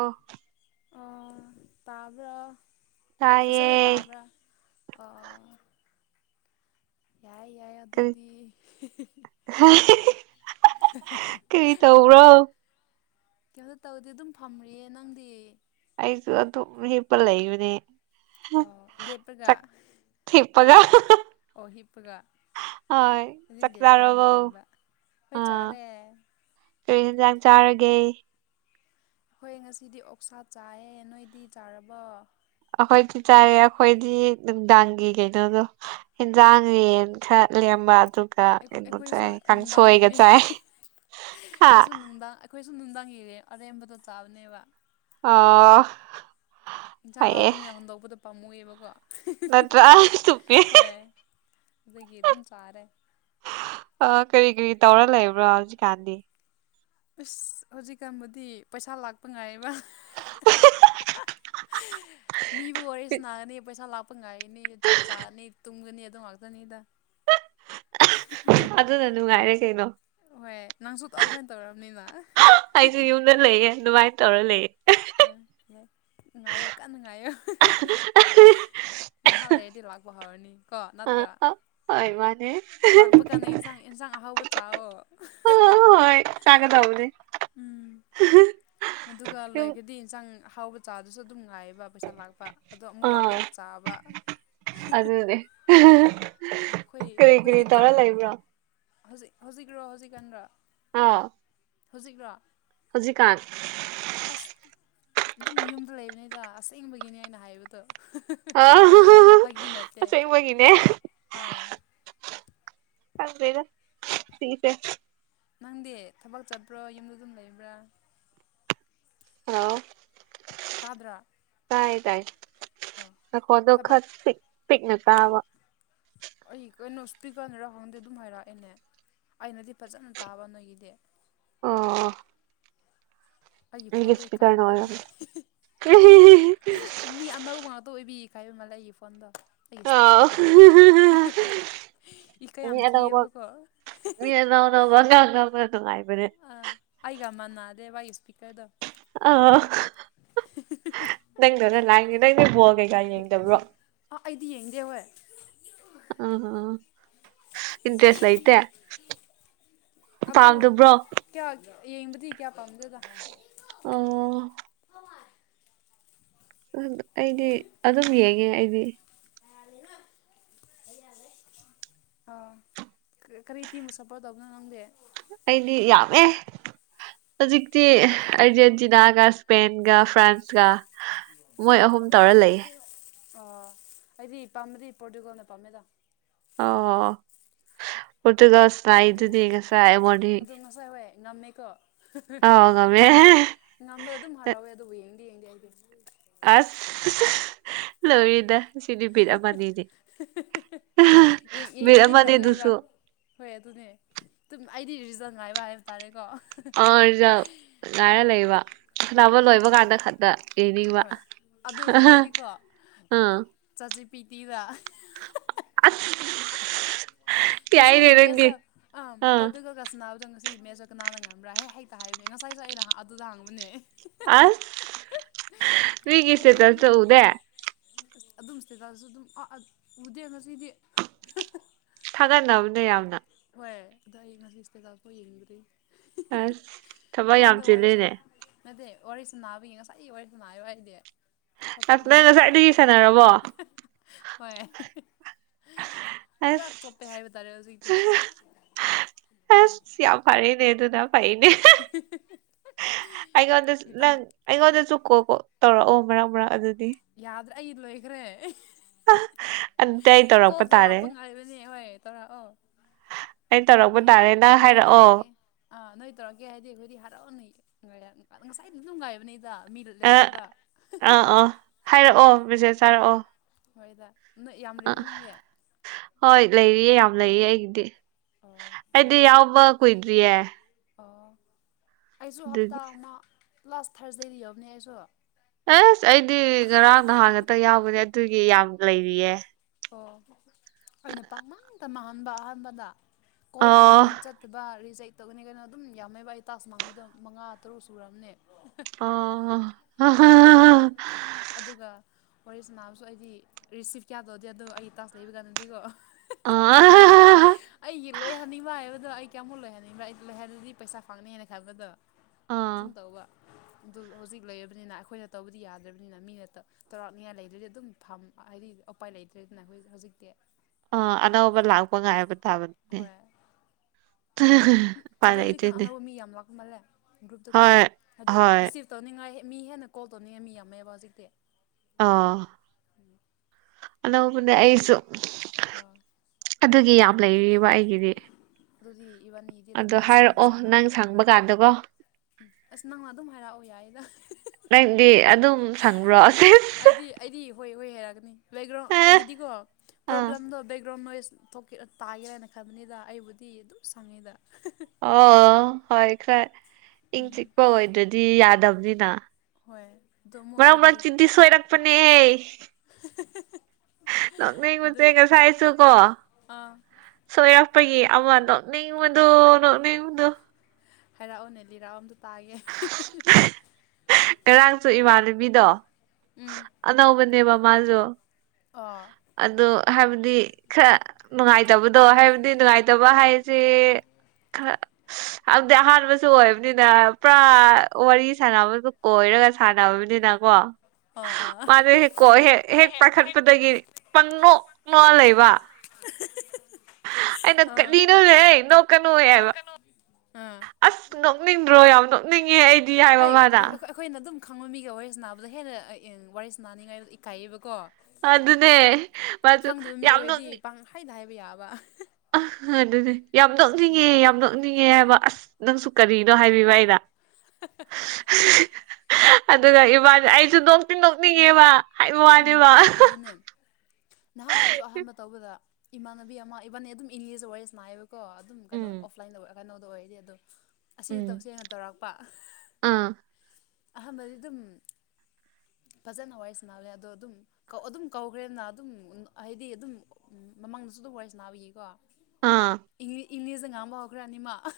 ꯑꯣ ꯑꯣ ꯇꯕ ꯐꯖꯅ ꯇꯥꯏꯌꯦ ꯇꯥꯕ꯭ꯔꯥ ꯑ ꯀ ꯀꯔꯤ ꯇꯧꯕ꯭ꯔꯣ ꯀꯩꯅꯣꯝꯇ ꯇꯧꯔꯗꯤ ꯑꯗꯨꯝ ꯐꯝꯔꯤꯌꯦꯦ ꯅꯪꯗꯤ ꯑꯩꯁꯨ ꯑꯗꯨ ꯑꯗꯨ ꯍꯄꯜ ꯂꯩ ꯏꯅꯦ ꯑꯣ ꯂꯦꯞꯄꯒ ꯊꯦꯛꯄꯒ ꯑꯣ ꯍꯤꯞꯄꯒ ꯍꯣꯏ ꯑꯗꯨꯗꯤ ꯂꯦꯞꯄ꯭ꯔꯥ ꯍꯥꯏꯅ ꯆꯥꯛꯇꯥꯥꯔꯔꯕꯧ ꯈꯟꯕ ꯍꯣꯏ ꯑ ꯆꯥꯔꯦ ꯑꯩꯈꯣꯏ ꯀꯔꯤꯖꯥꯡ ꯆꯥꯔꯒꯦ ꯍꯣꯏ ꯉꯁꯤꯗꯤ ꯑꯣꯛꯁꯥ ꯆꯥꯏꯌꯦꯦ ꯅꯣꯏꯗꯤ ꯆꯥꯔꯕꯣ ꯑꯩꯈꯣꯏ ꯄꯤ ꯆꯔꯦ ꯑꯩꯈꯣꯏꯗꯤ ꯅꯨꯡꯗꯥꯡꯒꯤ ꯀꯩꯅꯣꯗꯣ ꯍꯦꯟꯖꯥꯡ ꯌꯦꯦꯟ ꯈꯔ ꯂꯩꯑꯝꯕ ꯑꯗꯨ ꯑꯩꯈꯣꯏ ꯑꯩꯈꯣꯏꯁꯨ ꯆꯥꯏ ꯀꯥꯟ ꯁꯣꯏꯒ ꯅꯨꯡꯗꯥꯡꯒꯤꯅꯤ ꯆꯥꯏ ꯍꯥ ꯁ ꯅꯨꯡꯗꯥꯡ ꯏꯔꯦ ꯑꯔꯦꯝꯕꯗꯣ ꯆꯥꯕꯅꯦꯕ ꯑ ꯌꯦꯟꯁꯥꯡ ꯍꯥꯎꯕꯅꯤꯅ ꯍꯣꯟꯟꯗꯣꯛꯄꯗ ꯄꯥꯝꯃꯨꯏꯦꯕꯀꯣ ꯅꯠꯇ꯭ꯔꯥꯜ ꯆꯄꯦ ꯑꯗꯒꯤ ꯑꯗꯨꯝ ꯆꯥꯔꯦ ꯑ ꯀꯔꯤ ꯀꯔꯤ ꯇꯧꯔ ꯂꯩꯕ꯭ꯔꯣ ꯍꯧꯖꯤꯛꯀꯥꯟꯗꯤ ꯑꯁ ꯍꯧꯖꯤꯛꯀꯥꯟꯕꯨꯗꯤ ꯄꯩꯁꯥ ꯂꯥꯛꯄ ꯉꯥꯏꯔꯤꯕ ꯃꯤꯕꯨ ꯋꯥꯔꯤꯦ ꯁꯅꯥꯒꯅꯤ ꯄꯩꯁꯥ ꯂꯥꯛꯞꯄ ꯉꯥꯏ ꯃꯤ ꯆꯥꯛ ꯆꯥꯅꯤ ꯇꯨꯝꯒꯅꯤ ꯑꯗꯨꯝ ꯉꯥꯛꯇꯅꯤꯗ ꯑꯗꯨꯅ ꯅꯨꯡꯉꯥꯏꯔꯦ ꯀꯩꯅꯣ ꯍꯣꯏ ꯅꯪꯁꯨ ꯑꯗꯨꯃꯥꯏꯅ ꯇꯧꯔꯔꯕꯅꯤꯅ ꯑꯩꯁꯨ ꯌꯨꯝꯗ ꯂꯩꯌꯦ ꯑꯗꯨꯃꯥꯏꯅ ꯇꯧꯔ ꯂꯩ ꯉꯌ ꯀꯥꯟ ꯉꯌꯣ ꯉꯥꯏ ꯍꯂꯏ ꯂꯥꯛꯄ ꯍꯥꯏꯔꯅꯤ ꯑ ꯍꯣꯏ ꯃꯥꯅꯦ ꯂꯥꯛꯄ ꯀꯥꯟꯗ ꯏꯟꯁꯥꯡ ꯑꯦꯟꯁꯥꯡ ꯑꯍꯥꯎꯕ ꯆꯥꯛꯑꯣ ꯗꯥꯎꯗ ꯑꯗꯨꯒ ꯂꯣꯏꯔꯒꯗꯤ ꯏꯟꯁꯥꯡ ꯍꯥꯎꯕ ꯆꯥꯗꯨꯁꯨ ꯑꯗꯨ ꯑꯗꯨꯝ ꯉꯥꯏꯌꯦꯕ ꯄꯩꯁꯥ ꯂꯥꯛꯄ ꯑꯗꯣ ꯑꯃꯨꯛ ꯑꯥ ꯂꯥꯛꯄꯗ ꯆꯥꯕ ꯑꯗꯨꯅꯦ ꯑꯩꯈꯣꯏ ꯀꯔꯤ ꯀꯔꯤ ꯇꯔꯥ ꯂꯏꯕꯥ ꯍꯧꯖꯤꯛ꯭ꯔꯣ ꯍꯧꯖꯤꯛꯀꯥꯟ꯭ꯔꯣ ꯑꯥ ꯍꯧꯖꯤꯛ꯭ꯔꯣ ꯍꯧꯖꯤꯀꯥꯥꯟ ꯑꯁ ꯑꯗꯨꯝ ꯌꯨꯝꯗ ꯂꯩꯕꯅꯤꯗ ꯑꯁꯦꯡꯕꯒꯤꯅꯤ ꯍꯥꯏꯅ ꯍꯥꯏꯕꯗꯣ ꯐꯥꯒꯤ ꯅꯠꯇꯦ ꯑꯁꯦꯡ ꯃꯒꯤꯅꯦ ꯑꯥ ꯐꯪꯦꯅ ꯊꯁꯦ ꯅꯪꯗꯤ ꯊꯕꯛ ꯆꯠꯄ꯭ꯔꯣ ꯌꯨꯝꯗ ꯑꯗꯨꯝ ꯂꯩꯕ꯭ꯔꯥ ꯍꯂ ꯇꯥꯗ꯭ꯔ ꯇꯥꯏ ꯇꯥꯏ ꯅꯈꯣꯗꯣ ꯊꯕꯛ ꯈꯔ ꯄꯤꯛ ꯄꯤꯛꯅ ꯇꯥꯕ ꯑꯩ ꯀꯩꯅꯣ ꯏꯁꯄꯤꯀꯅꯔ ꯈꯪꯗꯦ ꯑꯗꯨꯝ ꯍꯥꯏꯔꯛꯑꯦꯅꯦ ꯑꯩꯅꯗꯤ ꯐꯖꯅ ꯇꯥꯕ ꯅꯣꯏꯒꯤꯗꯤ ꯑꯣ ꯑꯩꯒꯤ ꯐꯣꯟꯗꯣ ꯏ ꯀꯥꯏꯕ ꯏꯁꯄꯤꯀꯔꯅ ꯃꯥꯜꯂꯦ ꯑꯣꯏꯔꯝꯅꯤ ꯃꯤ ꯑꯅꯧꯕ ꯉꯥꯛꯇ ꯑꯣꯏꯕꯤ ꯀꯥꯏ ꯃ ꯏ ꯐꯣꯟꯗ ꯑꯩꯒꯤ ꯑꯥꯎ ꯏꯁꯄꯤꯀꯔꯗ ꯏꯀ ꯌꯥꯝ ꯊꯤꯑꯕꯀꯣ ꯅꯧꯅꯉꯥꯡ ꯉꯅ ꯅꯨꯡꯉꯥꯏꯕꯅꯦ ꯃꯅꯅꯥꯗꯦ ꯥꯏ ꯁꯄꯤꯀꯔꯗꯣ ꯑ ꯅꯪꯗ ꯅ ꯂꯥꯏꯗ ꯅꯪꯗꯤ ꯕꯣꯜ ꯀꯩꯀꯥ ꯌꯦꯡꯗꯕ꯭ꯔꯣ ꯑꯥ ꯑꯩꯗꯤ ꯌꯦꯡꯗꯦ ꯍꯦ ꯑ ꯏꯟꯇꯔꯦꯁ ꯂꯩꯇꯦ ꯄꯥꯝꯗꯕ꯭ꯔꯣ ꯑꯩꯕꯊꯤ ꯀꯦꯌꯥ ꯄꯝꯗꯗ ꯑꯣ ꯑꯩꯗꯤ ꯑꯗꯨꯝ ꯌꯦꯡꯉꯦ ꯑꯩꯗꯤ [unintelligible] ꯑ ꯀꯔꯤ ꯊꯤꯃ ꯁꯄꯣꯔ ꯇꯧꯕꯅꯣ ꯈꯪꯗꯦ ꯑꯩꯗꯤ ꯌꯥꯝꯃꯦ ꯍꯧꯖꯤꯛꯇꯤ ꯑꯔꯖꯦꯟꯇꯤꯅꯥꯒ ꯏꯁꯄꯦꯟꯒ ꯐ꯭ꯔꯥꯟꯁꯀ ꯃꯣꯏ ꯑꯍꯨꯝ ꯇꯧꯔ ꯂꯩꯌꯦ ꯑ ꯑꯩꯗꯤ ꯄꯥꯝꯃꯦꯗꯤ ꯄ꯭ꯔꯣꯇꯀꯣꯜꯅ ꯄꯥꯝꯃꯦꯗ ꯑ ꯇꯒ ꯁꯅꯥ ꯑꯗꯨ ꯑꯗꯨ ꯏꯗꯨꯗꯤꯒꯁꯥꯏ ꯃ ꯑꯗꯨ ꯉꯁꯥꯏ ꯍꯣꯏ ꯉꯝꯃꯦꯀꯣ ꯑ ꯉꯃꯃꯦ ꯉꯝꯕꯗ ꯑꯗꯨꯝ ꯍꯔꯥꯎꯋꯦ ꯑꯗꯨꯕꯨ ꯌꯦꯡꯗꯤ ꯌꯦꯡꯗꯤ ꯍꯥꯏꯗꯤ ꯑꯁ ꯂꯣꯏꯔꯤꯗ ꯁꯤ ꯅꯨ ꯠ ꯑꯃꯅꯤꯅꯦ ꯕꯤꯠ ꯌꯦꯡꯕꯨꯗꯤ ꯑꯃꯅꯦ ꯑꯗꯨꯁꯨ ꯇꯜꯂꯦꯕ ꯍꯣꯏ ꯑꯗꯨꯅꯦ ꯑꯩꯗꯤ ꯔꯤꯖꯟ ꯉꯥꯏꯕ ꯍꯥꯏꯕ ꯇꯥꯔꯦꯀꯣ ꯑ ꯂꯥꯏꯔ ꯂꯩꯕ ꯑꯥ ꯑꯅꯥꯅꯕ ꯂꯣꯏꯕ ꯑꯗꯨ ꯀꯥꯟꯗ ꯈꯛꯇ ꯌꯦꯡꯅꯤꯡꯕ ꯍꯣꯏ ꯑꯗꯨꯁꯨ ꯀꯩꯗꯤꯀꯣ ꯑꯥ ꯄꯤꯇꯗ ꯑꯁ ꯌꯥꯏꯅꯦ ꯅꯪꯗꯤ ꯉꯁꯤꯒꯤꯃꯦꯗ ꯑ ꯑꯥ ꯄꯗꯨꯨꯒꯒꯥꯁꯅꯕ ꯆꯪ ꯁꯤ ꯃꯦꯁꯨ ꯀꯅꯥꯅ ꯉꯕ꯭ꯔꯥꯍꯦ ꯍꯩꯛꯇ ꯍꯥꯏꯕꯅꯦ ꯉꯁꯥꯏꯁꯨ ꯑꯩꯅ ꯑꯗꯨꯗ ꯍꯥꯡꯕꯅꯦ ꯑꯁ ꯃꯤꯒꯤꯁꯦ ꯆꯜ ꯆ ꯎꯗꯦ ꯑ ꯑꯗꯨꯝ ꯁꯤꯩꯗꯁꯨ ꯑꯗꯨꯝ ꯎꯗꯦ ꯉꯁꯤꯗꯤ ꯊꯥꯒꯠꯅꯕꯅꯦ ꯌꯥꯝꯅ ꯍꯣꯏ ꯑꯗ ꯑꯩ ꯉꯁꯤ ꯏꯁꯇꯦꯇꯥꯐꯥꯎ ꯌꯦꯡꯗ꯭ꯔꯤ ꯑꯁ ꯊꯕꯛ ꯌꯥꯝ ꯐꯣꯟꯗ ꯋꯥꯔꯤ ꯁꯥ ꯆꯦꯜꯜꯂꯤꯅꯦ ꯅꯠꯇꯦ ꯋꯥꯔꯤꯁꯨ ꯅꯥꯕꯒꯤ ꯉꯁꯥꯏ ꯑꯩ ꯋꯥꯔꯤꯁꯨ ꯅꯥꯏ ꯋꯥꯔꯤꯗꯤ ꯐꯀ ꯑꯁ ꯅꯪ ꯅꯤ ꯉꯁꯥꯏꯗꯒꯤ ꯁꯥꯟꯅꯔꯕꯣ ꯍꯣꯏ ꯄꯨꯔꯥ ꯆꯣꯞꯄꯦ ꯍꯥꯏꯕ ꯇꯥꯔꯦ ꯍꯧꯖꯤꯛꯇꯤ ꯑ ꯌꯥ ꯌꯥꯝ ꯐꯔꯅꯦꯗꯨꯅ ꯐꯥꯏꯅꯦ ꯑꯩꯉꯣꯟꯗꯁꯨ ꯈꯤꯇꯪ ꯅꯪ ꯑꯩꯈꯣꯏ ꯑꯩꯉꯣꯟꯗꯁꯨ ꯀꯣ ꯀꯣ ꯇꯧꯔꯛꯑꯣ ꯃꯔꯛ ꯃꯔꯥꯡ ꯑꯗꯨꯗꯤ ꯌꯥꯗ꯭ꯔꯦ ꯑꯩ ꯂꯣꯏꯈ꯭ꯔꯦ ꯑ ꯀꯣꯜ ꯇꯧꯔꯛꯄ ꯉꯥꯏꯕꯅꯦ ꯍꯣꯏ ꯇꯧꯔꯛꯑꯣ ꯑꯩ ꯇꯧꯔꯛꯄ ꯅ ꯇꯥꯔꯦ ꯅꯪ ꯅ ꯍꯥꯏꯔꯛꯑꯣ ꯇꯧꯔꯛꯑꯦ ꯑ ꯅ ꯇꯧꯔꯛꯒꯦ ꯍꯥꯏꯗꯤꯈꯗꯤ ꯍꯔꯥꯎꯑꯣ ꯉꯣ ꯉꯁꯥꯏꯗ ꯅꯨꯡ ꯉꯥꯏꯕꯅꯤꯗ ꯃꯤ ꯑ ꯂꯩꯗꯕ ꯑꯥ ꯑꯥ ꯍꯥꯏꯔꯛꯑꯣ ꯕꯤꯖꯦ ꯁꯥ ꯍꯥꯏꯔꯛꯑꯣ ꯍꯣꯏꯗ ꯅꯣꯏ ꯑ ꯌꯥꯝꯔꯤꯕ ꯅꯪꯒꯤ ꯍꯣꯏ ꯂꯩꯔꯤꯌꯦ ꯌꯥꯝ ꯂꯩꯌꯦ ꯑꯩꯒꯤꯗꯤ ꯑꯣ ꯑꯩꯗꯤ ꯑꯗꯨꯗꯤ ꯌꯥꯎꯕ ꯀꯨꯏꯗ꯭ꯔꯤꯌꯦ ꯑꯣ ꯑꯩꯁꯨ ꯍꯞꯇꯥ ꯑꯗꯨꯒꯤ ꯑꯃ ꯂꯥꯁ ꯊꯥꯔꯁꯗꯦꯗ ꯌꯎꯕꯅꯦ ꯑꯩꯁꯨ ꯑꯦꯁ ꯑꯩꯗꯤ ꯉꯔꯥꯡ ꯅꯍꯥꯟ ꯉꯇ ꯌꯥꯎꯕꯅꯦ ꯑꯗꯨꯒꯤ ꯌꯥꯝ ꯂꯩꯔꯤꯌꯦ ꯑꯣ ꯑꯩꯅ ꯄꯥꯛꯃꯥꯡꯗ ꯃꯥꯡꯍꯟꯕ ꯑꯍꯥꯟꯕꯗ ꯀꯣꯜ ꯑꯣ ꯇꯣꯅꯤ ꯆꯠ ꯔ ꯆ ꯍꯛꯇꯒꯅꯤ ꯀꯩꯅꯣ ꯑꯗꯨꯝ ꯌꯥꯝꯃꯦꯕ ꯑꯩ ꯇꯥꯁ ꯃꯥꯡꯕꯗꯣ ꯃꯉꯥ ꯇꯔꯨꯛ ꯁꯨꯨꯔꯔꯕꯅꯦ ꯑ ꯑꯗꯨꯒ ꯍꯣꯔꯦꯁꯅꯥꯕꯁꯨ ꯑꯩꯗꯤ ꯔꯤꯁꯤꯞ ꯀꯌꯥꯗꯧꯗꯦ ꯑꯗꯣ ꯑꯩꯒꯤ ꯇꯥꯁ ꯂꯩꯕ ꯀꯥꯟꯗꯗꯤꯀꯣ ꯑꯥ ꯑꯩꯒꯤ ꯂꯣꯏ ꯍꯅꯤꯡꯕ ꯍꯥꯏꯕ ꯑꯗꯣ ꯑꯩ ꯀꯌꯥꯃꯨꯛ ꯂꯣꯏꯍꯟꯅꯤꯡꯕ꯭ꯔꯥ ꯑꯩ ꯂꯣꯏꯍꯜꯂꯗꯤ ꯄꯩꯁꯥ ꯐꯪꯅꯤꯅ ꯈꯟꯕꯗꯣ ꯑꯗꯨꯨꯝ ꯇꯧꯕ ꯑꯗꯨ ꯍꯧꯖꯤꯛ ꯂꯩꯔꯕꯅꯤꯅ ꯑꯩꯈꯣꯏꯅ ꯇꯧꯕꯗꯤ ꯌꯥꯗ꯭ꯔꯕꯅꯤꯅ ꯃꯤꯅ ꯆꯥꯎꯔꯥꯛꯅꯤꯡꯉꯥꯏ ꯂꯩꯗ꯭ꯔꯗꯤ ꯑꯗꯨꯝ ꯐ ꯍꯥꯏꯗꯤ ꯎꯄꯥꯏ ꯂꯩꯇ꯭ꯔꯦꯅ ꯍꯧꯖꯤꯛ ꯃꯇꯇ ꯑꯥ ꯑꯅꯧꯕ ꯂꯥꯛꯄ ꯉꯥꯏꯕ ꯇꯥꯕꯅꯦ ꯍꯣꯏ ꯄꯔꯥꯏꯇꯅꯦ ꯊꯨꯝꯃꯜꯂꯦ ꯒ꯭ꯔꯨꯞꯇꯨꯀꯣ ꯍꯥꯏꯗꯤ ꯍꯣꯏ ꯔꯤꯁꯤꯞ ꯇꯧꯅꯤꯡꯉꯥꯏ ꯃꯤ ꯍꯦꯟꯅ ꯀꯣꯜ ꯇꯧꯅꯤꯡꯉꯦ ꯃꯤ ꯌꯥꯝꯃꯦꯑꯕ ꯍꯧꯖꯤꯛꯇꯤ ꯑ ꯑ ꯄꯨꯟꯅ ꯑꯩꯁꯨ ꯑꯥ ꯑꯗꯨꯒꯤ ꯌꯥꯝ ꯑꯗꯨꯗꯤ ꯂꯩꯔꯤꯕ ꯑꯩꯒꯤꯗꯤ ꯑꯗꯨꯗꯤ ꯏꯕꯥꯅꯤꯗꯤ ꯑꯗꯨꯝ ꯑꯗꯣ ꯍꯥꯏꯔꯛꯑꯣ ꯅꯪ ꯁꯪꯕ ꯀꯥꯟꯗꯀꯣ ꯎꯝ ꯑꯁ ꯅꯪꯅ ꯑꯗꯨꯝ ꯍꯥꯏꯔꯛꯑꯣ ꯌꯥꯏꯗ ꯇ ꯁꯪ꯭ꯔꯣ ꯑꯦ ꯑꯩꯗꯤ ꯑꯩꯗꯤ ꯍꯣꯏ ꯍꯣꯏ ꯍꯥꯏꯔꯛꯒꯅꯤ ꯕꯦꯛꯒ꯭ꯔꯥꯎꯟ ꯑꯩꯒꯤꯗꯤꯀꯣ ꯑꯥ ꯄ꯭ꯔꯣꯕ꯭ꯂꯦꯝꯗꯣ ꯕꯦꯛꯒ꯭ꯔꯥꯎꯟ ꯅꯣꯏꯁ ꯊꯣꯛꯀꯦ ꯇꯥꯒꯦꯔꯅ ꯈꯟꯕꯅꯤꯗ ꯑꯩꯕꯨꯗꯤ ꯑꯗꯨꯝ ꯁꯪꯉꯤꯗ ꯑꯣ ꯍꯣꯏ ꯈꯔ ꯏꯪ ꯆꯤꯛꯄ ꯑꯣꯏꯗ꯭ꯔꯗꯤ ꯌꯥꯗꯕꯅꯤꯅ ꯍꯣꯏ ꯑꯗꯣ ꯑꯃꯨꯛ ꯃꯔꯛ ꯑꯩꯈꯣꯏꯗꯤ ꯃꯔꯛ ꯆꯤꯟꯊꯤ ꯁꯣꯏꯔꯛꯄꯅꯦꯍ ꯅꯣꯛꯅꯤꯡꯉꯨ ꯑꯗꯨ ꯎꯆꯦꯒ ꯆꯥꯏꯁꯨ ꯀꯣ ꯑꯥ ꯁꯣꯏꯔꯞꯄꯒꯤ ꯑꯃ ꯅꯣꯛꯅꯤꯡꯕꯗꯣ ꯅꯣꯛꯅꯤꯡꯕꯗꯣ ꯍꯩꯔꯥꯛꯑꯣꯅꯦ ꯂꯤꯔꯥꯛ ꯑꯝꯇ ꯇꯥꯒꯦ ꯀꯔꯥꯡꯁꯨ ꯏꯃꯥꯟꯅꯕꯤꯗꯣ ꯎꯝ ꯑꯅꯧꯕꯅꯦꯕ ꯃꯥꯁꯨ ꯑꯣ ꯑꯗꯨꯣ ꯍꯥꯏꯕꯗꯤ ꯈꯔ ꯅꯨꯡꯉꯥꯏꯇꯕꯗꯣ ꯍꯥꯏꯕꯗꯤ ꯅꯨꯡꯉꯥꯏꯇꯕ ꯍꯥꯏꯁꯦ ꯈꯔ ꯑꯝꯗꯤ ꯑꯍꯥꯟꯕꯁꯨ ꯑꯣꯏꯕꯅꯤꯅ ꯄꯨꯔꯥ ꯋꯥꯔꯤ ꯁꯥꯟꯅꯕ ꯑꯣꯏꯔꯒ ꯁꯥꯟꯅꯕꯅꯤꯅꯀꯣ ꯑ ꯑꯥ ꯑꯥ ꯃꯥꯁ ꯍꯦꯛꯀꯣ ꯍꯦꯛ ꯍꯦꯛ ꯄꯥꯏꯈꯠꯄꯗꯒꯤ ꯄꯪꯅꯣꯛꯅꯣꯛ ꯂꯩꯕ ꯑꯩꯅ ꯑꯥ ꯀꯅ ꯅ ꯀꯅ ꯑꯣꯏꯕ ꯅꯣꯛꯀꯅꯨ ꯑꯥ ꯅꯣꯛꯅꯤꯡꯗ꯭ꯔꯣ ꯌꯥꯝ ꯅꯣꯛꯅꯤꯡꯉꯦ ꯑꯩꯗꯤ ꯍꯥꯏꯕ ꯍꯩ ꯃꯥꯗ ꯑꯩꯈꯣꯏꯅ ꯑꯗꯨꯝ ꯈꯪꯕ ꯃꯤꯒ ꯋꯥꯔꯤꯁ ꯅꯥꯕꯗ ꯍꯦꯟꯅ ꯋꯥꯔꯤꯁ ꯅꯤꯡꯉꯥꯏ ꯏꯀꯥꯏꯌꯦꯕꯀꯣ ꯑꯗꯨꯅꯦ ꯃꯥꯁꯨ ꯈꯪꯗꯕ ꯃꯤ ꯌꯥꯝ ꯑꯣꯏꯔꯗꯤ ꯅꯅꯨꯡꯅꯤ ꯄꯪꯍꯥꯏꯗ ꯍꯥꯏꯕ ꯌꯥꯕ ꯑ ꯑꯗꯨꯗꯤ ꯌꯥꯝ ꯅꯣꯛꯅꯤꯡꯉꯦ ꯌꯥꯝ ꯅꯣꯛꯅꯤꯡꯉ ꯉ ꯍꯥꯏꯕ ꯑꯁ ꯅꯪꯁꯨ ꯀꯔꯤꯅꯣ ꯍꯥꯏꯕꯤꯕ ꯑꯩꯅ ꯑꯗꯨꯒ ꯏꯕꯥꯅꯤ ꯑꯩꯁꯨ ꯅꯣꯛꯇꯤꯡ ꯅꯣꯛꯅꯤꯡꯉꯦꯕ ꯍꯥꯏꯕ ꯎꯝ ꯋꯥꯅꯦꯕ ꯑꯗꯨꯅꯦ ꯅꯍꯥꯟ ꯑꯩꯁꯨ ꯑꯍꯥꯟꯕ ꯇꯧꯕꯗ ꯏꯃꯥꯟꯅꯕꯤ ꯑꯃ ꯏꯕꯥꯅꯤ ꯑꯗꯨꯝ ꯏꯪꯂꯤꯁꯇ ꯋꯥꯔꯤꯁ ꯅꯥꯌꯦꯕꯀꯣ ꯑꯗꯨꯝ ꯀꯩꯅꯣ ꯎꯝ ꯑꯣꯐꯂꯥꯏꯟꯗ ꯀꯩꯅꯣꯗꯣ ꯑꯣꯏꯗꯤ ꯑꯗꯣ ꯑꯁꯤ ꯎꯝ ꯇꯧꯁꯦꯡꯅ ꯇꯧꯔꯛꯄ ꯑꯥ ꯑꯍꯝ ꯃꯗꯤ ꯑꯗꯨꯝ [unintelligible] ꯐꯖꯅ ꯋꯥꯔꯤꯏ ꯁꯅꯥꯂꯦ ꯑꯗꯣ ꯑꯗꯨꯝꯧ ꯑꯗꯨꯝ ꯀꯧꯈ꯭ꯔꯦꯅ ꯑꯗꯨꯝ ꯍꯥꯏꯗꯤ ꯑꯗꯨꯝ ꯃꯃꯥꯡꯗꯁꯨ ꯑꯗꯨ ꯋꯥꯔꯤꯁ ꯅꯥꯕꯤꯒꯤꯌꯦꯀꯣ ꯑꯥ ꯏꯅꯦꯖꯤꯡ ꯑꯃ ꯃꯈ꯭ꯔꯥꯅꯤꯃ ꯃꯥ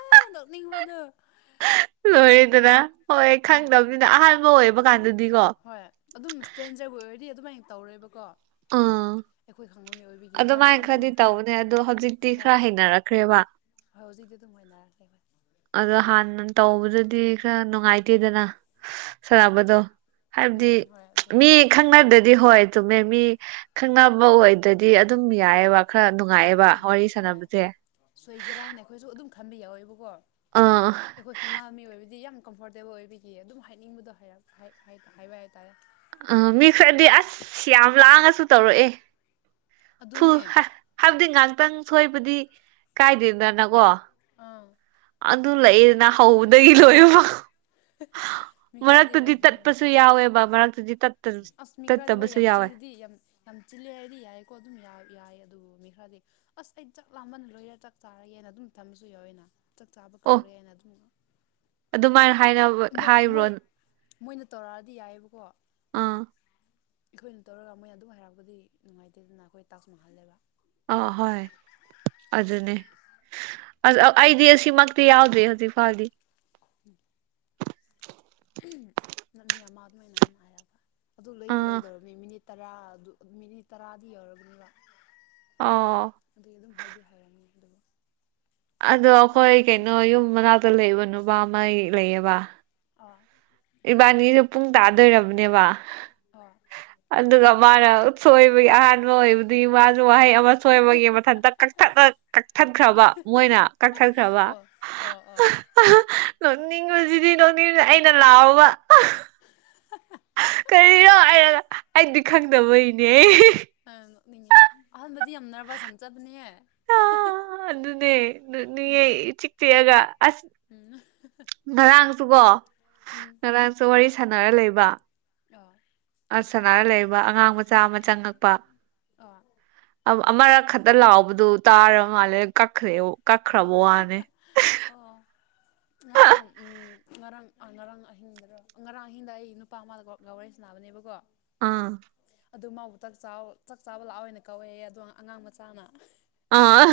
ꯑꯦ ꯅꯣꯛꯅꯤꯡꯕꯗ ꯍ ꯑꯣꯏꯗꯗ ꯍꯣꯏ ꯍ ꯈꯪꯗꯕꯅꯤꯅ ꯑꯍꯥꯟꯕ ꯑꯣꯏꯕ ꯀꯥꯟꯗꯗꯤꯀꯣ ꯍꯣꯏ ꯑꯗꯨꯝ ꯏꯁꯇ꯭ꯔꯦꯟꯖꯔꯕꯨ ꯑꯣꯏꯔꯗꯤ ꯑꯗꯨꯃꯥꯏꯅ ꯇꯧꯔꯦꯕꯀꯣ ꯑꯥ ꯃꯃꯥꯡ ꯑꯗꯨꯃꯥꯏꯅ ꯑꯗꯨꯝ ꯈꯔꯗꯤ ꯇꯧꯅꯦ ꯑꯣ ꯍꯧꯖꯤꯛꯇꯤ ꯈꯔ ꯍꯩꯅꯔꯛꯈ꯭ꯔꯦꯕ ꯍꯧꯖꯤꯛꯤ ꯑꯗꯨꯝ ꯑꯣꯏꯅꯔꯦ ꯑꯗꯣ ꯍꯥꯟꯅ ꯇꯧꯕꯗꯗꯤ ꯈꯔ ꯅꯨꯡꯉꯥꯏꯇꯦꯗꯅ ꯁꯥꯟꯅꯕꯗꯣ ꯍꯥꯏꯕꯗꯤ ꯎꯝ ꯍꯣꯏ ꯑꯗꯨꯅꯦ ꯃꯤ ꯈꯪꯅꯗ꯭ꯔꯗꯤ ꯍꯣꯏ ꯇꯨꯝꯃꯦ ꯃꯤ ꯈꯪꯅꯕ ꯑꯣꯏ ꯑꯗꯗꯤ ꯑꯗꯨꯝ ꯌꯥꯏꯑꯕ ꯈꯔ ꯍꯣꯏ ꯅꯨꯡꯉꯥꯏꯑꯦꯕ ꯑꯗꯨꯝ ꯋꯥꯔꯤ ꯍꯣꯏ ꯁꯥꯟꯅꯕꯁꯦ ꯊꯝꯕꯤ ꯌꯥꯎꯋꯦꯕꯀꯣ ꯑꯥ ꯑꯩꯈꯣꯏ ꯈꯪ ꯃꯤꯑꯣ ꯑꯣꯏꯕꯗꯤ ꯌꯥꯝ ꯀꯝꯐꯣꯔꯇꯦꯕꯜ ꯑꯣꯏꯕꯤꯈꯤ ꯑꯗꯨꯝ ꯍꯥꯏꯅꯤꯡꯕꯗꯣ ꯍꯥꯏꯕ ꯍꯥꯏ ꯑꯥ ꯃꯤ ꯈꯔꯗꯤ ꯑꯁ ꯌꯥꯝ ꯂꯥꯡꯉꯁꯨ ꯇꯧꯔꯛꯑꯦ ꯐꯨ ꯑꯗꯨꯅꯦ ꯍꯥꯏꯕꯗꯤ ꯉꯍꯥꯛꯇꯪ ꯁꯣꯏꯕꯗꯤ ꯀꯥꯏꯗꯦꯗꯅꯀꯣ ꯑꯥ ꯑꯗꯨ ꯂꯩꯑꯗꯅ ꯍꯧꯕꯗꯒꯤ ꯂꯣꯏꯕ ꯃꯤ ꯈꯔꯗꯤ ꯍꯣꯏ ꯃꯔꯛꯇꯨꯗꯤ ꯑꯗꯨꯅꯦ ꯇꯠꯄꯁꯨ ꯌꯥꯎꯋꯦꯕ ꯃꯔꯛꯇꯗꯤ ꯇꯠꯇꯕꯁꯨ ꯌꯥꯎꯋꯦ ꯅꯝꯁꯤꯤꯜꯂ ꯍꯥꯏꯗꯤ ꯌꯥꯏꯀꯣ ꯑꯗꯨꯝ ꯌꯥꯏ ꯑꯗꯨ ꯃꯤ ꯈꯔꯗꯤ ꯑꯁ ꯑꯩ ꯆꯥꯛ ꯂꯥꯝꯃꯟ ꯂꯣꯏꯔꯦ ꯆꯥꯛ ꯆꯥꯔꯒꯦꯅ ꯑꯗꯨꯝ ꯊꯝꯕꯁꯨ ꯌꯥꯎꯋꯦꯅ ꯆꯥꯛ ꯆꯥꯕ ꯑꯣ ꯀꯧꯔꯦꯅ ꯑꯗꯨꯝ ꯑꯗꯨꯃꯥꯏꯅ ꯍꯥꯏ ꯃꯣꯏ ꯍꯥꯏꯕ꯭ꯔꯣ ꯃꯣꯏ ꯃꯣꯏꯅ ꯇꯧꯔꯛꯑꯗꯤ ꯌꯥꯏꯑꯕꯀꯣ ꯑꯥ ꯑꯩꯈꯣꯏꯅ ꯇꯧꯔꯒ ꯃꯣꯏꯅ ꯑꯗꯨꯝ ꯍꯥꯏꯔꯛꯄꯗꯤ ꯅꯨꯡꯉꯥꯏꯇꯦꯗꯅ ꯑꯩꯈꯣꯏ ꯇꯥꯛꯁ ꯃꯍꯜꯂꯦꯕ ꯑ ꯍꯣꯏ ꯑꯗꯨꯅꯦ ꯑꯩꯗꯤ ꯑꯁꯤꯃꯛꯇꯤ ꯌꯥꯎꯗ꯭ꯦ ꯍꯧꯖꯤꯛ ꯐꯥꯎꯗꯤ ꯎꯝ ꯃꯤ ꯑꯃ ꯑꯗꯨꯃꯥꯏꯅ ꯍꯥꯏꯔꯕ ꯑꯗꯨ ꯂꯩꯗꯤ ꯑꯥ ꯂꯣꯏꯗꯧꯅꯤ ꯃꯤꯅꯤꯠ ꯇꯔꯥ ꯃꯤꯅꯤꯠ ꯇꯔꯥꯗꯤ ꯌꯧꯔꯕꯅꯤꯅꯥꯛ ꯑꯣ ꯑꯗꯨꯒꯤ ꯑꯗꯨꯝ ꯍꯥꯏꯗꯤ ꯍꯥꯏꯔꯝꯅꯤ ꯑꯗꯨꯕꯨ ꯑꯗꯣ ꯑꯩꯈꯣꯏ ꯀꯩꯅꯣ ꯌꯨꯝ ꯃꯅꯥꯛꯇ ꯂꯩꯕꯅꯣꯕ ꯑꯃ ꯂꯩꯌꯦꯕ ꯑꯥ ꯏꯕꯥꯅꯤꯁꯨ ꯄꯨꯡ ꯇꯥꯗꯣꯏꯔꯕꯅꯦꯕ ꯑꯥ ꯑꯗꯨꯒ ꯃꯥꯅ ꯁꯣꯏꯕꯒꯤ ꯑꯍꯥꯟꯕ ꯑꯣꯏꯕꯗꯤ ꯃꯥꯁꯨ ꯋꯥꯍꯩ ꯑꯃ ꯁꯣꯏꯕꯒꯤ ꯃꯊꯟꯇ ꯀꯛꯊꯠꯅ ꯀꯛꯊꯠꯈ꯭ꯔꯕ ꯃꯣꯏꯅ ꯀꯛꯊꯠꯈ꯭ꯔꯕ ꯑꯣ ꯑꯣ ꯑꯣ ꯅꯣꯛꯅꯤꯡꯕꯁꯤꯗꯤ ꯅꯣꯛꯅꯤꯡꯕꯁꯦ ꯑꯩꯅ ꯂꯥꯎꯕ ꯀꯔꯤꯅꯣ ꯍꯥꯏꯔꯒ ꯑꯩꯗꯤ ꯈꯪꯗꯕꯒꯤꯅꯦ ꯑꯗꯗꯤ ꯌꯥꯝ ꯅꯔꯚꯁ ꯑꯃ ꯆꯠꯄꯅꯦꯍ ꯑ ꯑꯗꯨ ꯑꯗꯨꯅꯦ ꯅꯌꯦꯦ ꯆꯤꯛꯇ ꯌꯥꯒ ꯑꯁ ꯉꯔꯥꯡꯁꯨꯀꯣ ꯎꯝ ꯉꯔꯥꯡꯁꯨ ꯋꯥꯔꯤ ꯁꯥꯟꯅꯔ ꯂꯩꯕ ꯑ ꯁꯅꯥꯔ ꯂꯩꯕ ꯑꯉꯥꯡ ꯃꯆꯥ ꯑꯃ ꯆꯪꯉꯛꯄ ꯑ ꯑꯃꯔꯛ ꯈꯛꯇ ꯂꯥꯎꯕꯗꯨ ꯇꯥ ꯃꯥꯜꯂꯦ ꯀꯛꯈ꯭ꯔꯦ ꯑꯣ ꯀꯛꯈ꯭ꯔꯕ ꯋꯥꯅꯦ ꯑꯣ ꯉꯔꯥꯡ ꯎꯝ ꯉꯔꯥꯡ ꯉꯔꯥꯡ ꯑꯍꯤꯡꯗꯣ ꯉꯔꯥꯡ ꯑꯍꯤꯡꯗ ꯑꯩ ꯅꯨꯄꯥ ꯑꯃꯗ ꯒꯔꯦꯁ ꯅꯥ ꯃꯅꯦꯕꯀꯣ ꯑꯥ ꯑꯗꯨ ꯃꯥꯕꯨꯥꯛ ꯆꯥꯛ ꯆꯥꯕ ꯂꯥꯛꯑꯣꯏ ꯑꯣꯏꯅ ꯀꯧꯋꯦ ꯑꯗꯣ ꯑꯉꯥꯡ ꯃꯆꯥꯅ ꯑꯥ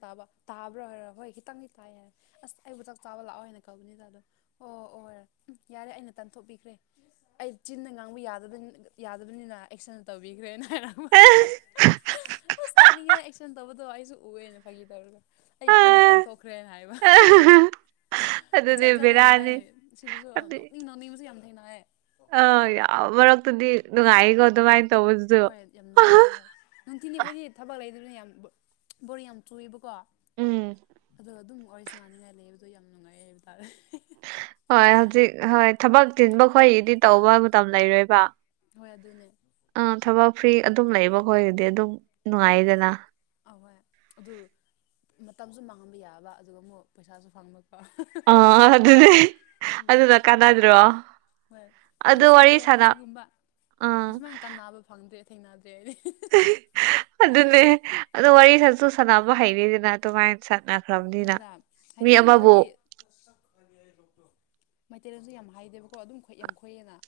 ꯇꯥꯕ꯭ꯔꯣ ꯍꯥꯏꯔ ꯍꯣꯏ ꯈꯤꯇꯪꯗꯤ ꯇꯥꯏ ꯍꯥꯏꯔ ꯑꯁ ꯑꯩꯕꯨ ꯆꯥꯛ ꯆꯥꯕ ꯂꯥꯛꯑꯣ ꯍꯥꯏꯅ ꯀꯧꯕꯅꯤꯖꯗꯣ ꯑꯣ ꯑꯣ ꯍꯣꯏ ꯎꯝ ꯌꯥꯔꯦ ꯑꯩꯅ ꯇꯥꯟꯊꯣꯛꯄꯤꯈ꯭ꯔꯦ ꯑꯩ ꯆꯤꯟꯅ ꯉꯥꯡꯕ ꯌꯥ ꯌꯥꯗꯕꯅꯤꯅ ꯑꯦꯛꯁꯟ ꯇꯧꯕꯤꯈ꯭ꯔꯦꯅ ꯍꯥꯏꯔ ꯑꯁ ꯅꯣꯛꯅꯤꯡꯉꯦ ꯑꯦꯛꯁꯟ ꯇꯧꯕꯗꯣ ꯑꯩꯁꯨ ꯎꯑꯦꯅ ꯐꯈꯤ ꯇꯧꯔꯒ ꯑꯩ ꯈꯨꯠꯅ ꯇꯥꯟꯊꯣꯛꯈ꯭ꯔꯦꯅ ꯍꯥꯏꯕ ꯑꯗꯨꯅꯦ ꯖꯥꯠ ꯖꯠ ꯊꯦꯡꯅꯌꯦ ꯕꯦꯔꯥꯅꯤ ꯁꯤꯗꯁꯨ ꯍꯥꯏꯗꯤ ꯅꯣꯛꯅꯤꯡ ꯅꯣꯡꯅꯤꯡꯕꯨꯁꯨ ꯌꯥꯝ ꯊꯦꯡꯅꯑꯌꯦ ꯑꯥ ꯌꯥꯎ ꯃꯔꯛꯇꯨꯗꯤ ꯅꯨꯡꯉꯥꯏꯀꯣ ꯑꯗꯨꯃꯥꯏꯅ ꯇꯧꯕꯗꯨꯁꯨ ꯍꯣꯏ ꯌꯥꯝ ꯅꯨꯡꯉꯥꯏꯌꯦꯦꯗ ꯍꯣꯏ ꯅꯨꯡꯊꯤꯅꯤ ꯑꯩꯈꯣꯏꯗꯤ ꯊꯕꯛ ꯂꯩꯗꯅ ꯌꯥꯝ ꯕꯣꯣꯔ ꯌꯥꯝ ꯆꯨꯏꯕꯀꯣ ꯎꯝ ꯑꯗꯣ ꯑꯗꯨꯝ ꯋꯥꯔꯤꯁꯅꯥꯅꯤꯡꯉꯥꯏ ꯂꯩꯕꯗꯣ ꯌꯥꯝ ꯅꯨꯡꯉꯥꯏ ꯍꯥꯏꯕ ꯇꯥꯔꯦ ꯍꯣꯏ ꯍꯧꯖꯤꯛ ꯍꯣꯏ ꯊꯕꯛ ꯇꯤꯟꯕ ꯈꯣꯗꯤ ꯇꯧꯕ ꯃꯇꯝ ꯂꯩꯔꯣꯏꯕ ꯍꯣꯏ ꯑꯗꯨꯅꯦ ꯑꯥ ꯊꯕꯛ ꯐ꯭ꯔꯤ ꯑꯗꯨꯝ ꯂꯩꯕ ꯑꯩꯈꯣꯏꯒꯤꯗꯤ ꯑꯗꯨꯝ ꯅꯨꯡꯉꯥꯏꯗꯅ ꯑꯍꯣꯏ ꯑꯗꯨ ꯃꯇꯝꯁꯨ ꯃꯥꯡꯍꯟꯕ ꯌꯥꯕ ꯑꯗꯨꯒ ꯑꯃꯨꯛ ꯄꯩꯁꯥꯁꯨ ꯐꯪꯕ ꯑꯥ ꯑꯗꯨꯗꯤ ꯎꯝ ꯑꯗꯨꯅ ꯀꯥꯟꯅꯗ꯭ꯔꯣ ꯍꯣꯏ ꯑꯗꯨ ꯄꯨꯟꯁꯤꯗꯤ ꯋꯥꯔꯤ ꯁꯥꯟꯅ ꯑꯁꯤꯒꯨꯝꯕ ꯑꯥ ꯑꯁꯨꯃꯥꯏꯅ ꯀꯥꯟꯕ ꯐꯪꯗ꯭ꯔꯦ ꯊꯦꯡꯅꯗ꯭ꯔꯦ ꯍꯥꯏꯗꯤ ꯑꯗꯨꯅꯦ ꯑ ꯋꯥꯔꯤ ꯁꯠꯁꯨ ꯁꯥꯟꯅꯕ ꯍꯩꯔꯤꯁꯤꯅ ꯑꯗꯨꯃꯥꯏꯅ ꯁ ꯍꯣꯏꯗ ꯍꯥꯏꯗꯤ ꯑꯗꯨꯝ ꯑꯩꯣꯏꯗꯤ ꯃꯩꯇꯩꯔꯣꯟꯁꯨ ꯌꯥꯝ ꯍꯥꯏꯗꯦꯕꯀꯣ ꯑꯗꯨꯝ ꯌꯥꯝ ꯈꯣꯏꯑꯦꯅ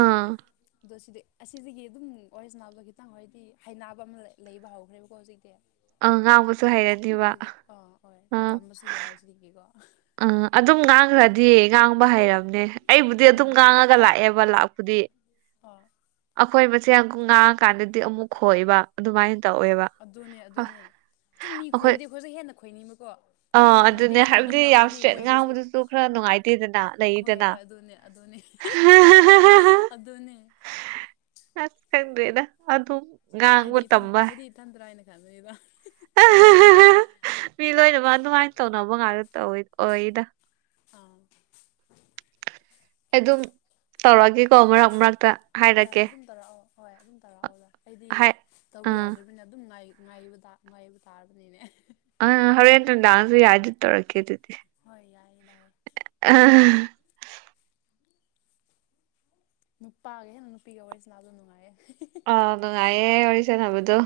ꯑꯥ ꯑꯗꯣ ꯁꯤꯗꯤ ꯑꯁꯤꯗꯒꯤ ꯑꯗꯨꯝ ꯋꯥꯔꯤꯏꯁꯅꯥꯎꯗꯣ ꯈꯤꯇꯪ ꯍꯥꯏꯔꯗꯤ ꯍꯕ ꯑꯃ ꯂꯩꯕ ꯍꯧꯈ꯭ꯔꯦꯕꯀꯣ ꯍꯧꯖꯤꯛꯇꯤ ꯑꯪ ꯉꯥꯡꯕꯁꯨ ꯍꯥꯏꯔꯅꯦꯕ ꯈꯤꯇꯪꯕꯨꯗꯤ ꯑꯥ ꯍꯣꯏ ꯇꯝꯕꯁꯨ ꯌꯥꯏ ꯁꯤꯗꯒꯤꯀꯣ ꯑ ꯑꯗꯨꯝ ꯉꯥꯡꯈ꯭ꯔꯗꯤ ꯉꯥꯡꯕ ꯍꯥꯏꯔꯕ ꯑꯩꯕꯨꯗꯤ ꯑꯗꯨꯝ ꯎꯝ ꯉꯥꯡꯉꯒ ꯂꯥꯛꯑꯦꯕ ꯂꯥꯛꯄꯨꯗꯤ ꯑꯥ ꯑꯩꯈꯣꯏ ꯁꯦ ꯑꯃ ꯉꯥꯡꯉꯀꯥꯟꯗꯗꯤ ꯑꯃꯨꯛ ꯈꯏꯕ ꯑꯗꯨꯃꯥꯏꯅ ꯇꯧꯋꯦꯕ ꯑꯗꯨꯨꯝ ꯃꯤ ꯑꯩꯈꯣꯏ ꯈꯣꯏꯔꯗꯤꯦ ꯑꯩꯣꯏꯁꯨꯛ ꯍꯦꯟꯅ ꯈꯣꯏꯅꯤꯡꯕꯀꯣ ꯃꯣꯏ ꯃꯩꯇꯩꯁꯤꯡꯗꯣ ꯗꯤ ꯌꯥꯝ ꯏꯁꯇ꯭ꯔꯦꯠ ꯉꯥꯡꯕꯗꯨꯁꯨ ꯈꯔ ꯅꯨꯡꯉꯥꯏꯇꯦꯗꯅ ꯍꯣꯏ ꯂꯩꯗꯅ ꯑꯗꯨꯗꯅꯦ ꯍꯁ ꯈꯟ꯭ꯔꯦꯗ ꯑꯗꯨ ꯑꯗꯨ ꯑꯩꯗꯤ ꯏꯟ ꯑꯩꯗꯤ ꯏꯊꯟꯗ꯭ꯔꯥ ꯍꯥꯏꯅ ꯈꯪꯅꯅꯤꯗ ꯃꯤ ꯂꯣꯏꯅꯃꯛ ꯑꯗꯨꯃꯥꯏꯅ ꯇꯧꯅꯕ ꯉꯥꯛꯇ ꯇꯧꯋ ꯑꯣꯏꯗ ꯑꯥ ꯑꯩ ꯑꯗꯨꯝ ꯇꯧꯔꯒꯦꯀꯣ ꯃꯔꯛ ꯃꯔꯛ ꯍꯣꯏ ꯔ ꯑꯗꯨꯝ ꯇꯧꯔꯛꯑꯣ ꯍꯣꯏ ꯑꯗꯨꯝ ꯇꯧꯔꯛꯑꯣ ꯔ ꯑꯩꯗꯤ ꯍꯥꯏ ꯇꯧꯕ ꯑꯥ ꯌꯥꯗꯣꯔꯤꯕꯅ ꯑꯗꯨꯝ ꯉꯥꯏ ꯉꯥꯏꯕ ꯉꯥꯏꯕ ꯇꯥꯔꯕꯅꯤꯅꯦ ꯑ ꯍꯔꯦꯦꯟ ꯇ ꯗꯗꯥꯥꯟꯁ ꯌꯥꯗꯠ ꯇꯧꯔꯛꯀꯦꯗꯠ ꯍꯣꯏ ꯌꯥꯏꯌꯦꯗ ꯍꯣꯏ ꯑ [unintelligible] [inaudible] ꯅꯨꯄꯥꯒ ꯍꯦꯅ ꯅꯨꯄꯤꯒ ꯋꯥꯔꯤꯁꯤ ꯂꯗꯣ ꯅꯨꯡꯉꯥꯏꯌꯦ ꯑ ꯅꯨꯡꯉꯥꯏꯑꯦ ꯑꯣꯏꯁ ꯅꯕꯗꯨꯣ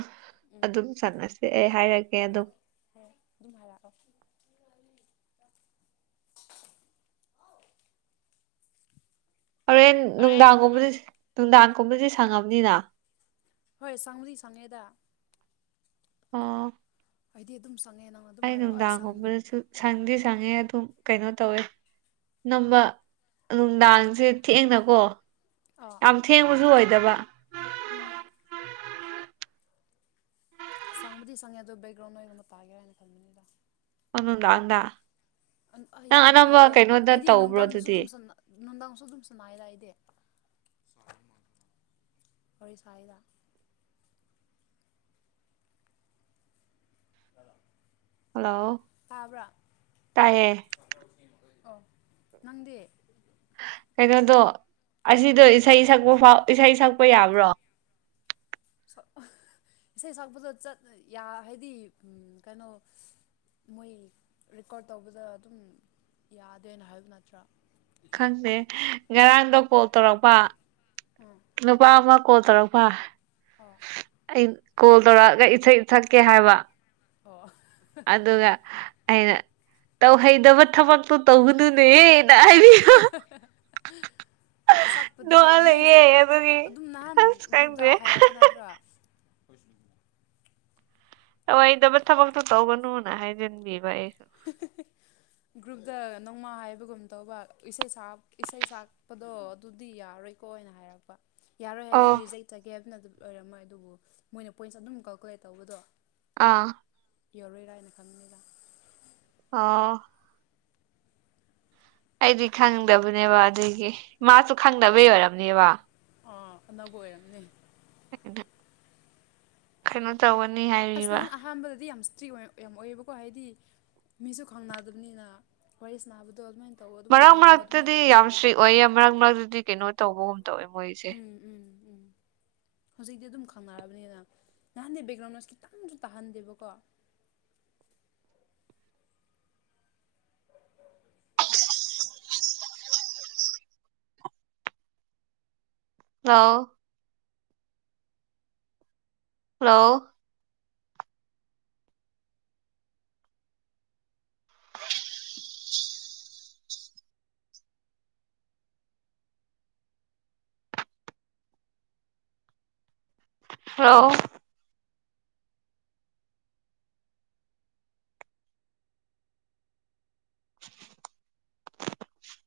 ꯎꯝ ꯑꯗꯨꯝ ꯆꯥꯟꯅꯁ ꯑꯩ ꯍꯥꯏꯔꯒꯦ ꯑꯗꯨꯝ ꯍꯣꯏ ꯍꯣꯏ ꯑꯗꯨꯝ ꯍꯔꯥꯑꯣ ꯍꯣꯔꯦꯟ ꯅꯨꯡꯗꯥꯡꯒꯨꯝꯕꯗꯤ ꯅꯨꯡꯗꯥꯡꯒꯨꯝꯕꯗꯤ ꯁꯪꯉꯕꯅꯤꯅ ꯍꯣꯏ ꯁꯪꯂꯤ ꯁꯪꯉꯦꯗ ꯑꯥ [unintelligible] [inaudible] ꯑꯩꯗꯤ ꯑꯗꯨꯝ ꯁꯪꯉꯦ ꯅꯪꯅ ꯑꯗꯨꯝ ꯑꯩ ꯍꯥꯏꯔꯛꯑꯣ ꯁꯪꯗ ꯅꯨꯡꯗꯥꯡꯒꯨꯝꯕꯗꯁꯨ ꯁꯪꯗꯤ ꯁꯪꯉꯦ ꯑꯗꯨ ꯁꯨꯝ ꯀꯩꯅꯣ ꯇꯧꯋꯦ ꯅꯝꯕ ꯅꯨꯡꯗꯥꯡꯁꯦ ꯊꯦꯡꯅꯀꯣ ꯑꯥ ꯌꯥꯝ ꯊꯦꯡꯉꯁꯨ ꯑꯣꯏꯗꯕ ꯎꯝ [unintelligible] [inaudible] ꯁꯥꯡꯕꯨꯗꯤ ꯁꯪꯉꯦ ꯑꯗꯣ ꯕꯦꯛꯒ꯭ꯔꯥꯎꯟ ꯑꯣꯏꯣꯏꯒꯕ ꯇꯥꯒꯦ ꯍꯥꯏꯅ ꯈꯟꯕꯅꯤꯗ ꯑꯣꯗꯥꯗ ꯑ ꯌꯥꯏ ꯑꯗꯨꯝ ꯌꯥꯏꯑ ꯑꯩꯗꯤ ꯇꯧꯕ꯭ꯔꯣ ꯅꯨꯡꯗꯥꯡꯗꯁꯨ ꯑꯗꯨꯗꯤ ꯑꯗꯨꯝ ꯆ ꯅꯨꯡꯗꯥꯡꯁꯨ ꯑꯗꯨꯝ ꯁꯅꯥꯏꯔꯏꯗꯤ ꯋꯥꯔꯤ ꯁꯥꯏꯗ ꯍꯜꯂꯣ ꯇꯥꯕ꯭ꯔꯥ ꯇꯥꯏꯌꯦ ꯑꯣ ꯅꯪꯗꯤ ꯀꯩꯅꯣꯗꯣ ꯑꯁꯤꯗꯣ ꯏꯁꯩ ꯁꯛꯄ ꯐꯥꯎ ꯏꯁꯩ ꯁꯛꯄ ꯌꯥꯕ꯭ꯔꯣ [unintelligible] [inaudible] ꯏꯁꯩ ꯁꯛꯄꯗꯠ ꯍꯥꯏꯗꯤ ꯀꯩꯅꯣ ꯃꯣꯏ ꯔꯦꯀꯣꯔꯠ ꯇꯧꯕꯗ ꯑꯗꯨꯝ ꯌꯥꯗꯦꯅ ꯍꯥꯏꯕ ꯅꯠꯇ꯭ꯔꯥ ꯈꯪꯗꯦ ꯉꯔꯥꯡꯗ ꯀꯣꯜ ꯇꯧꯔꯛꯄ ꯎꯝ ꯅꯨꯄꯥ ꯑꯃ ꯀꯣꯜ ꯇꯧꯔꯛꯄ ꯑꯣ ꯑꯩ ꯀꯣꯜ ꯇꯧꯔꯛꯑꯒ ꯏꯊꯛ ꯏꯊꯛꯀꯦ ꯍꯥꯏꯕ ꯑꯣ ꯑꯗꯨꯒ ꯑꯩꯅ ꯇꯧꯍꯩꯗꯕ ꯊꯕꯛꯇꯣ ꯇꯧꯒꯅꯨꯅꯦꯍ [unintelligible] [inaudible] ꯁꯛꯄꯗꯤ ꯅꯣꯏ ꯏꯁꯩ ꯑꯗꯨꯝ ꯅꯍꯥꯟ ꯑꯁ ꯒ꯭ꯔꯨꯞꯇ ꯈꯪꯗ꯭ꯔꯦ ꯍꯥꯏꯔꯛꯄ ꯅꯠꯇ꯭ꯔꯣ ꯇꯑꯣꯩꯗꯕ ꯊꯕꯛꯇꯣ ꯇꯧꯒꯅꯨꯅ ꯍꯥꯏꯖꯟꯕꯤꯕ ꯑꯩꯁ [unintelligible] [inaudible] ꯒ꯭ꯔꯨꯞꯇ ꯅꯣꯡꯃꯥ ꯍꯥꯏꯕꯒꯨꯝ ꯇꯧꯕ ꯏꯁꯩ ꯏꯁꯩ ꯁꯛꯄꯗꯣ ꯑꯗꯨꯗꯤ ꯌꯥꯔꯣꯏꯀꯣ ꯑꯣꯏꯅ ꯍꯥꯏꯔꯛꯄ ꯌꯥꯔꯣꯏ ꯍꯥꯏꯗꯤ ꯑꯣ ꯔꯤꯖꯦꯛ ꯆꯒꯦ ꯍꯥꯏꯕꯅ ꯑꯗꯨꯝ ꯑꯣꯏꯔꯝꯃꯣꯏ ꯑꯗꯨꯕꯨ ꯃꯣꯏꯅ ꯄꯣꯏꯟꯁ ꯑꯗꯨꯝ ꯀꯥꯜꯀꯨꯂꯦꯠ ꯇꯧꯕꯗꯣ ꯑꯥ ꯌꯧꯔꯣꯏꯔꯥ ꯍꯥꯏꯅ ꯈꯪꯅꯤꯗ ꯑꯣ ꯑꯩꯗꯤ ꯈꯪꯗꯕꯅꯦꯕ ꯑꯗꯨꯗꯒꯤ ꯃꯥꯁꯨ ꯈꯪꯗꯕꯩ ꯑꯣꯏꯝꯅꯦꯕ ꯑꯥ ꯑꯅꯧꯕ ꯑꯣꯏꯔꯝꯅꯦ ꯀꯩꯅꯣ ꯇꯧꯕꯅꯤ ꯑꯁ ꯑꯍ [inaudible] ꯐ꯭ꯔꯤ ꯌꯥꯝ ꯑꯣꯏꯌꯦꯕꯀꯣ ꯍꯥꯏꯗꯤ ꯃꯤꯁꯨ ꯈꯪꯅꯗꯕꯅꯤꯅ ꯋꯥꯔꯤ ꯁꯥ ꯅꯥꯕꯗꯣ ꯑꯗꯨꯃꯥꯏꯅ ꯇꯧ ꯑꯗꯨꯃꯥꯏꯅ ꯃꯔꯛ ꯇꯧꯅꯨ ꯑꯗꯨꯃꯥꯏꯅ ꯃꯔꯛꯇꯗꯤ ꯇꯧꯅꯤ ꯌꯥꯝ ꯍꯥꯏꯕꯗꯣ ꯏꯁꯇ꯭ꯔꯤꯛ ꯑꯣꯏꯌꯦ ꯃꯔꯛ ꯃꯔꯛꯇꯗꯤ ꯀꯩꯅꯣ ꯇꯧꯕꯒꯨꯝ ꯇꯧꯋꯦ ꯃꯣꯏꯁꯦ ꯎꯝ ꯎꯝ ꯎꯝ [unintelligible] [inaudible] ꯍꯧꯖꯤꯛꯇꯤ ꯑꯗꯨꯝ ꯈꯪꯅꯔꯕꯅꯤꯅ ꯅꯍꯥꯟꯗ ꯕꯦꯛꯒ꯭ꯔꯥꯎꯟꯗꯁ ꯈꯤꯇꯪꯁꯨ ꯇꯥꯍꯟꯗꯦꯕꯀꯣ [unintelligible] ꯍ ꯍꯜꯂꯣ ꯍꯂꯣ [unintelligible]